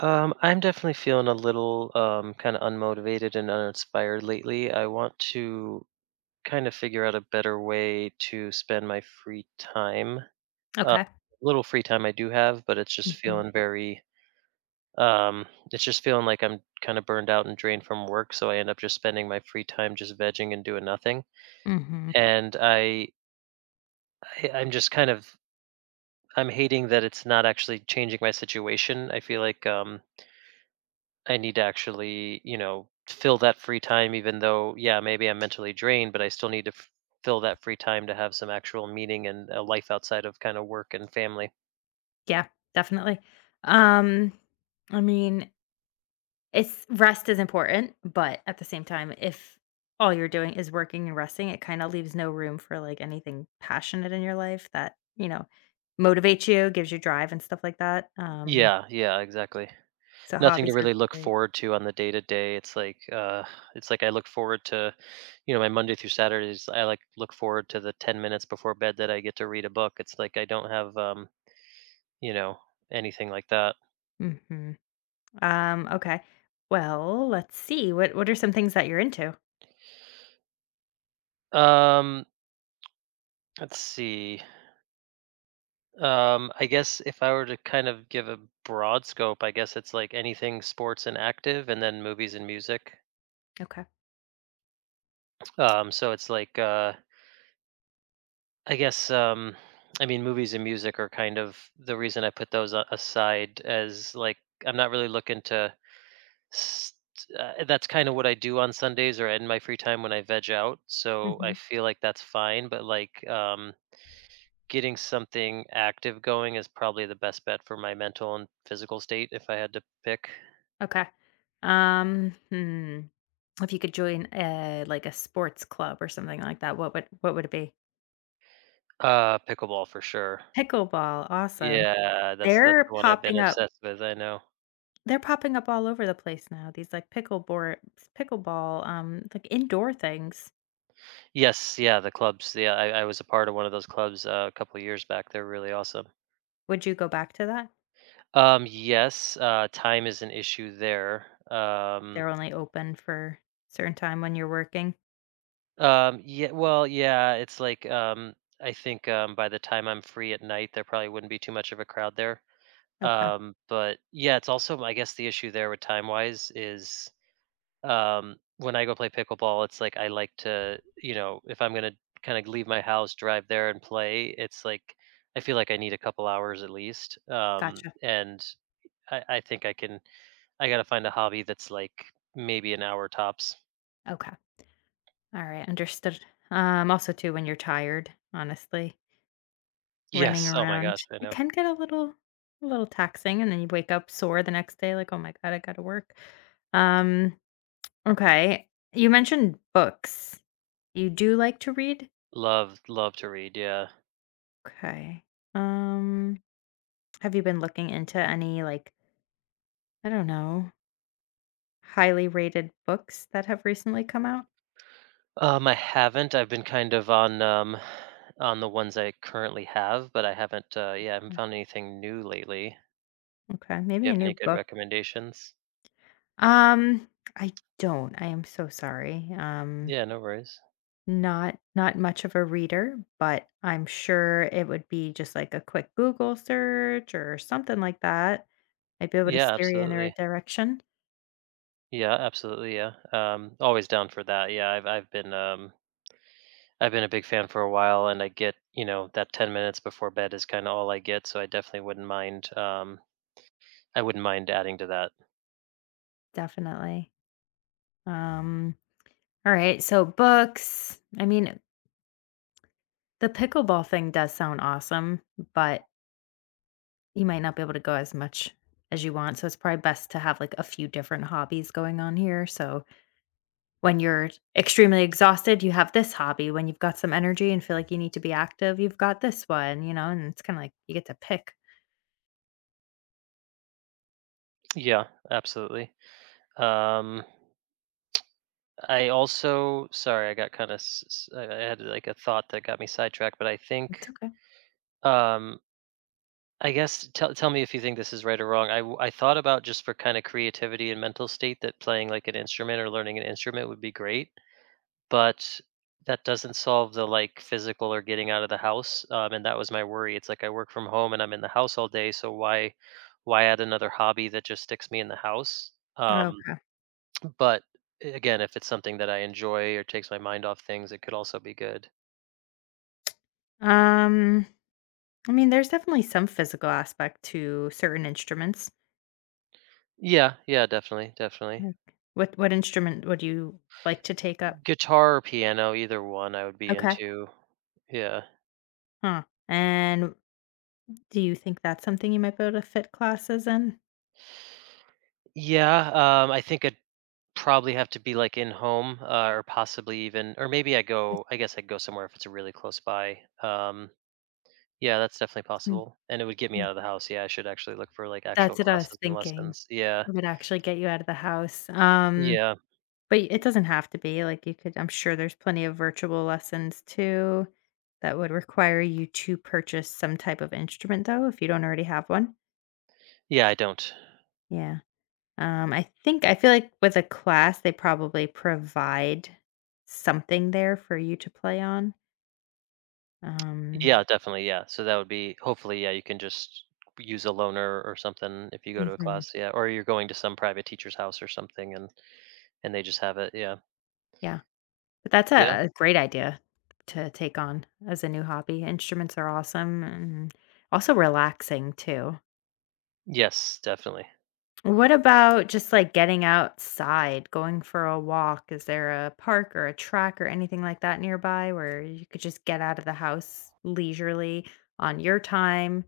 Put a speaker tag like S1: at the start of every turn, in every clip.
S1: I'm definitely feeling a little kind of unmotivated and uninspired lately. I want to kind of figure out a better way to spend my free time. Uh,
S2: Okay.
S1: Little free time I do have, but it's just
S2: Mhm.
S1: feeling very. Um, it's just feeling like I'm kind of burned out and drained from work, so I end up just spending my free time just vegging and doing nothing.
S2: Mhm.
S1: And I I'm just kind of I'm hating that it's not actually changing my situation. I feel like I need to actually, fill that free time even though, yeah, maybe I'm mentally drained, but I still need to fill that free time to have some actual meaning and a life outside of kind of work and family.
S2: Yeah, definitely. Um, I mean, it's rest is important, but at the same time, if all you're doing is working and resting, it kind of leaves no room for like anything passionate in your life that, you know, motivates you, gives you drive and stuff like that. Um,
S1: Yeah, yeah, exactly.
S2: so
S1: Nothing to
S2: hobbies are
S1: really look
S2: great.
S1: forward to on the day to day. It's like I look forward to, my Monday through Saturdays, I like look forward to the 10 minutes before bed that I get to read a book. It's like I don't have you know, anything like that.
S2: Mhm. Okay. Well, let's see. What are some things that you're into?
S1: Um, let's see. I guess if I were to kind of give a broad scope, I guess it's like anything sports and active, and then movies and music.
S2: Okay.
S1: So it's like I guess I mean movies and music are kind of the reason I put those aside as like I'm not really looking to. St- that's kind of what I do on Sundays or in my free time when I veg out. So I
S2: Mhm.
S1: feel like that's fine, but like getting something active going is probably the best bet for my mental and physical state if I had to pick.
S2: Okay. Um, hmm. If you could join like a sports club or something like that, what would it be?
S1: Pickleball for sure.
S2: Pickleball, awesome.
S1: Yeah, that's the
S2: They're
S1: one I've been
S2: popping up.
S1: obsessed with, I know.
S2: They're popping up all over the place now. These like pickleball, like indoor things.
S1: Yes, yeah, the clubs, yeah, I was a part of one of those clubs, a couple of years back. They're really awesome.
S2: Would you go back to that?
S1: Yes, time is an issue there.
S2: They're only open for certain time when you're working.
S1: Yeah, well, yeah, it's like, I think, by the time I'm free at night, there probably wouldn't be too much of a crowd there.
S2: Okay,
S1: But yeah, it's also, I guess the issue there with time-wise is when I go play pickleball, it's like I like to, if I'm gonna kind of leave my house, drive there and play, it's like I feel like I need a couple hours at least.
S2: gotcha.
S1: And I think I can. I gotta find a hobby that's like maybe an hour tops.
S2: Okay, all right, understood. Also too when you're tired, honestly. Running
S1: Yes. Oh my gosh,
S2: around.
S1: I
S2: It
S1: know.
S2: can get a little taxing, and then you wake up sore the next day like, "Oh my god, I gotta work." Um, okay. You mentioned books. You do like to read?
S1: Love, love to read. Yeah.
S2: Okay. Um, have you been looking into any, like, I don't know, highly rated books that have recently come out?
S1: I haven't. I've been kind of on the ones I currently have, but I haven't. Yeah, I haven't
S2: Mm,
S1: found anything new lately.
S2: okay,
S1: Do you
S2: maybe a
S1: have
S2: new
S1: any good
S2: book.
S1: recommendations?
S2: Um, I don't. I am so sorry.
S1: Yeah, no worries.
S2: Not much of a reader, but I'm sure it would be just like a quick Google search or something like that. I'd be able to
S1: Yeah,
S2: steer you in the
S1: absolutely.
S2: right direction.
S1: Yeah, absolutely. Yeah. Always down for that. Yeah, I've been a big fan for a while, and I get that 10 minutes before bed is kind of all I get, so I definitely wouldn't mind. I wouldn't mind adding to that.
S2: Definitely. Um, alright, so books. I mean, the pickleball thing does sound awesome, but you might not be able to go as much as you want, so it's probably best to have, like, a few different hobbies going on here, so when you're extremely exhausted, you have this hobby. When you've got some energy and feel like you need to be active, you've got this one, you know, and it's kinda like you get to pick.
S1: Yeah, absolutely. Um, I also, sorry, I got kind of I had like a thought that got me sidetracked, but I
S2: It's
S1: think
S2: okay.
S1: um I guess tell me if you think this is right or wrong. I thought about just for kind of creativity and mental state that playing like an instrument or learning an instrument would be great, but that doesn't solve the like physical or getting out of the house. And that was my worry. It's like I work from home and I'm in the house all day, so why add another hobby that just sticks me in the house? Um,
S2: Okay.
S1: but again, if it's something that I enjoy or takes my mind off things, it could also be good.
S2: Um, I mean, there's definitely some physical aspect to certain instruments.
S1: Yeah, yeah, definitely, definitely.
S2: Like what instrument would you like to take up?
S1: Guitar or piano, either one I would be
S2: Okay.
S1: into. Yeah.
S2: Huh. And do you think that's something you might be able to fit classes in?
S1: Yeah, I think I'd probably have to be, like, in home, or possibly even or maybe
S2: Like,
S1: I guess I'd go somewhere if it's really close by. Yeah, that's definitely
S2: mm,
S1: possible, and it would get me
S2: mm.
S1: out of the house. Yeah, I should actually look for, like, actual
S2: That's what I was
S1: classes and
S2: thinking.
S1: lessons. Yeah.
S2: Would actually get you out of the house.
S1: Yeah.
S2: But it doesn't have to be, like, you could I'm sure there's plenty of virtual lessons too that would require you to purchase some type of instrument though, if you don't already have one.
S1: Yeah, I don't.
S2: Yeah. I think I feel like with a class, they probably provide something there for you to play on. Um
S1: Yeah, definitely, yeah. So that would be hopefully, yeah, you can just use a loaner or something if you go to a
S2: Mhm.
S1: class, yeah, or you're going to some private teacher's house or something and they just have it, yeah.
S2: Yeah. But that's
S1: Yeah.
S2: a great idea to take on as a new hobby. Instruments are awesome and also relaxing too.
S1: Yes, definitely.
S2: What about just like getting outside, going for a walk? Is there a park or a track or anything like that nearby where you could just get out of the house leisurely on your time?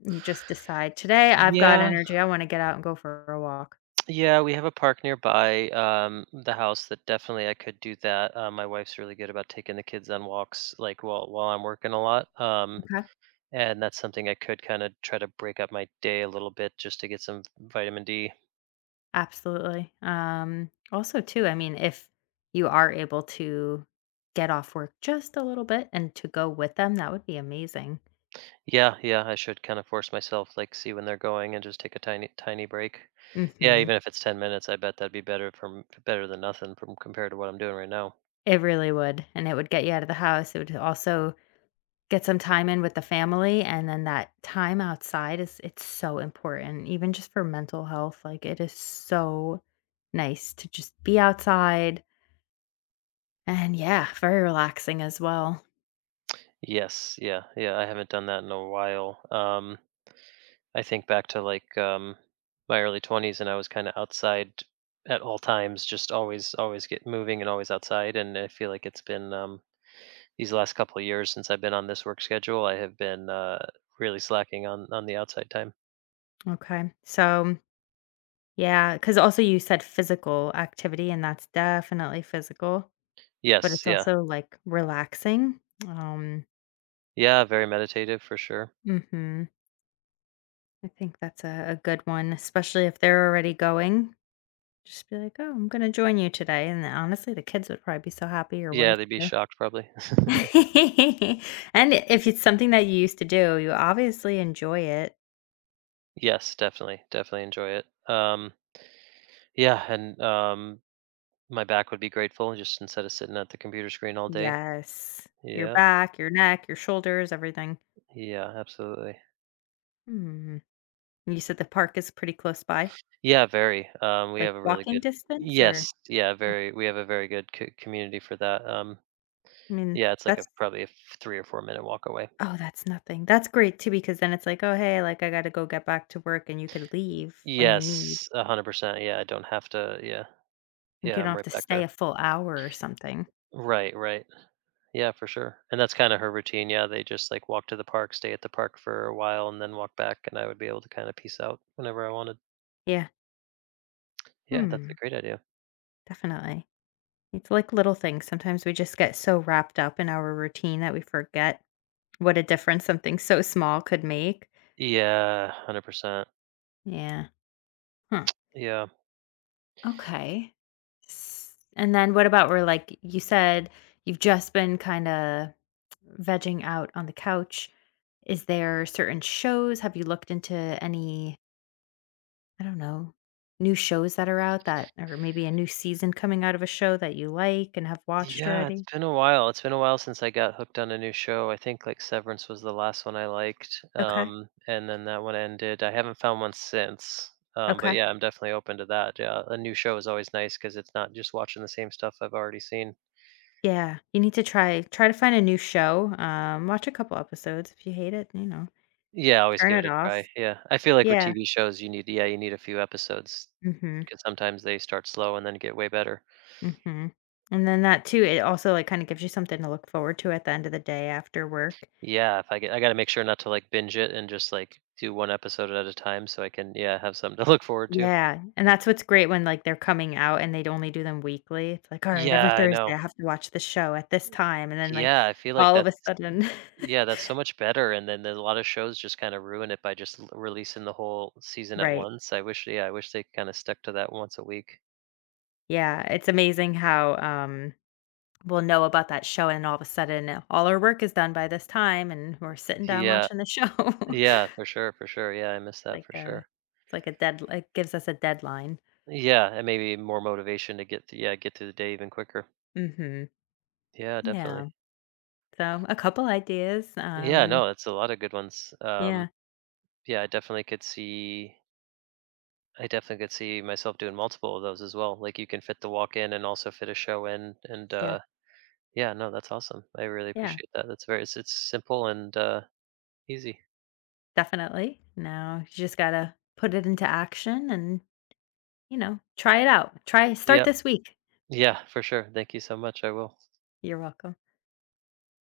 S2: You just decide today I've got
S1: Yeah,
S2: energy. I want to get out and go for a walk.
S1: yeah, we have a park nearby the house that definitely I could do that. My wife's really good about taking the kids on walks, like while I'm working a lot,
S2: Okay.
S1: and that's something I could kind of try to break up my day a little bit just to get some vitamin D.
S2: Absolutely. Also, too, I mean, if you are able to get off work just a little bit and to go with them, that would be amazing.
S1: Yeah, yeah, I should kind of force myself, like see when they're going and just take a tiny tiny break. Yeah,
S2: Hmm.
S1: even if it's 10 minutes, I bet that'd be better from better than nothing from compared to what I'm doing right now.
S2: It really would. And it would get you out of the house. It would also get some time in with the family, and then that time outside is it's so important, even just for mental health, like, it is so nice to just be outside, and yeah, very relaxing as well.
S1: Yes, yeah, yeah. I haven't done that in a while. I think back to like my early 20s, and I was kind of outside at all times, just always, always get moving and always outside. And I feel like it's been these last couple of years since I've been on this work schedule, I have been really slacking on the outside time.
S2: Okay, so, yeah, because also you said physical activity, and that's definitely physical, but
S1: Yes,
S2: it's
S1: yeah,
S2: also, like, relaxing. Um,
S1: yeah, very meditative for sure.
S2: mhm, I think that's a good one, especially if they're already going. Just be like, "Oh, I'm gonna join you today," and then, honestly, the kids would probably be so happy, your
S1: Yeah,
S2: wife
S1: they'd be
S2: too.
S1: shocked probably.
S2: And if it's something that you used to do, you obviously enjoy it.
S1: Yes, definitely, definitely enjoy it. Um, yeah, and my back would be grateful just instead of sitting at the computer screen all day.
S2: Yes. Your
S1: Yeah,
S2: back, your neck, your shoulders, everything.
S1: yeah, absolutely.
S2: Hmm. And you said the park is pretty close by?
S1: Yeah, very. We
S2: Like,
S1: have a really
S2: walking
S1: good
S2: distance or
S1: yes, yeah,
S2: oh,
S1: very. We have a very good community for that.
S2: I mean,
S1: Yeah, it's like a
S2: that's
S1: probably 3 or 4 minute walk away.
S2: oh, that's nothing. That's great too because then it's like, "Oh, hey, like, I gotta go get back to work," and you could leave when you need.
S1: Yes, 100%. Yeah, I don't have to. Yeah,
S2: Like,
S1: yeah,
S2: you don't
S1: I'm
S2: have
S1: right
S2: to
S1: back
S2: stay
S1: there.
S2: a full hour or something.
S1: Right, right. Yeah, for sure. And that's kind of her routine. Yeah, they just like walk to the park, stay at the park for a while, and then walk back. And I would be able to kind of peace out whenever I wanted.
S2: Yeah.
S1: Yeah, that's
S2: Hmm.
S1: a great idea.
S2: Definitely. It's like little things. Sometimes we just get so wrapped up in our routine that we forget what a difference something so small could make.
S1: Yeah, 100%.
S2: Yeah. Huh.
S1: Yeah.
S2: Okay. And then what about where, like you said, you've just been kind of vegging out on the couch? Is there certain shows? Have you looked into any, I don't know, new shows that are out or maybe a new season coming out of a show that you like and have watched
S1: Yeah, it's
S2: already?
S1: been a while. It's been a while since I got hooked on a new show. I think like Severance was the last one I liked,
S2: Okay.
S1: and then that one ended. I haven't found one since. But
S2: Okay.
S1: yeah, I'm definitely open to that. Yeah, a new show is always nice because it's not just watching the same stuff I've already seen.
S2: Yeah, you need to try to find a new show, watch a couple episodes, if you hate it, you know,
S1: Yeah, always
S2: turn
S1: give it
S2: it
S1: a
S2: off.
S1: try. Yeah, I feel like with
S2: Yeah,
S1: TV shows, you need yeah, you need a few episodes
S2: mhm,
S1: because sometimes they start slow and then get way better.
S2: mhm, and then that too, it also, like, kinda gives you something to look forward to at the end of the day after work.
S1: Yeah, if I get, I got to make sure not to like binge it and just like do one episode at a time so I can, yeah, have something to look forward to.
S2: Yeah, and that's what's great when, like, they're coming out and they'd only do them weekly, it's like, "Alright, every
S1: Yeah, I know.
S2: Thursday I have to watch the show at this time," and then, like,
S1: Yeah, I feel like
S2: all of
S1: that's
S2: a sudden.
S1: yeah, that's so much better. And then there's a lot of shows just kind of ruin it by just releasing the whole season at
S2: Right,
S1: once. Yeah, I wish they kind of stuck to that once a week.
S2: yeah, it's amazing how, will know about that show, and all of a sudden, all our work is done by this time, and we're sitting down
S1: Yeah,
S2: watching the show.
S1: yeah, for sure, for sure. Yeah, I miss that
S2: Like
S1: for
S2: a
S1: sure.
S2: It's like a dead it gives us a deadline.
S1: Yeah, and maybe more motivation to yeah, get through the day even quicker.
S2: Mhm.
S1: Yeah, definitely.
S2: Yeah. So, a couple ideas.
S1: Yeah, no, that's a lot of good ones.
S2: Yeah,
S1: Yeah, I definitely could see myself doing multiple of those as well. Like you can fit the walk in and also fit a show in, and
S2: yeah,
S1: yeah, no, that's awesome. I really
S2: yeah,
S1: appreciate that. It's simple and easy.
S2: definitely. Now, you just gotta put it into action and, you know, try it out. Try Start
S1: Yep.
S2: this week.
S1: Yeah, for sure. Thank you so much. I will.
S2: You're welcome.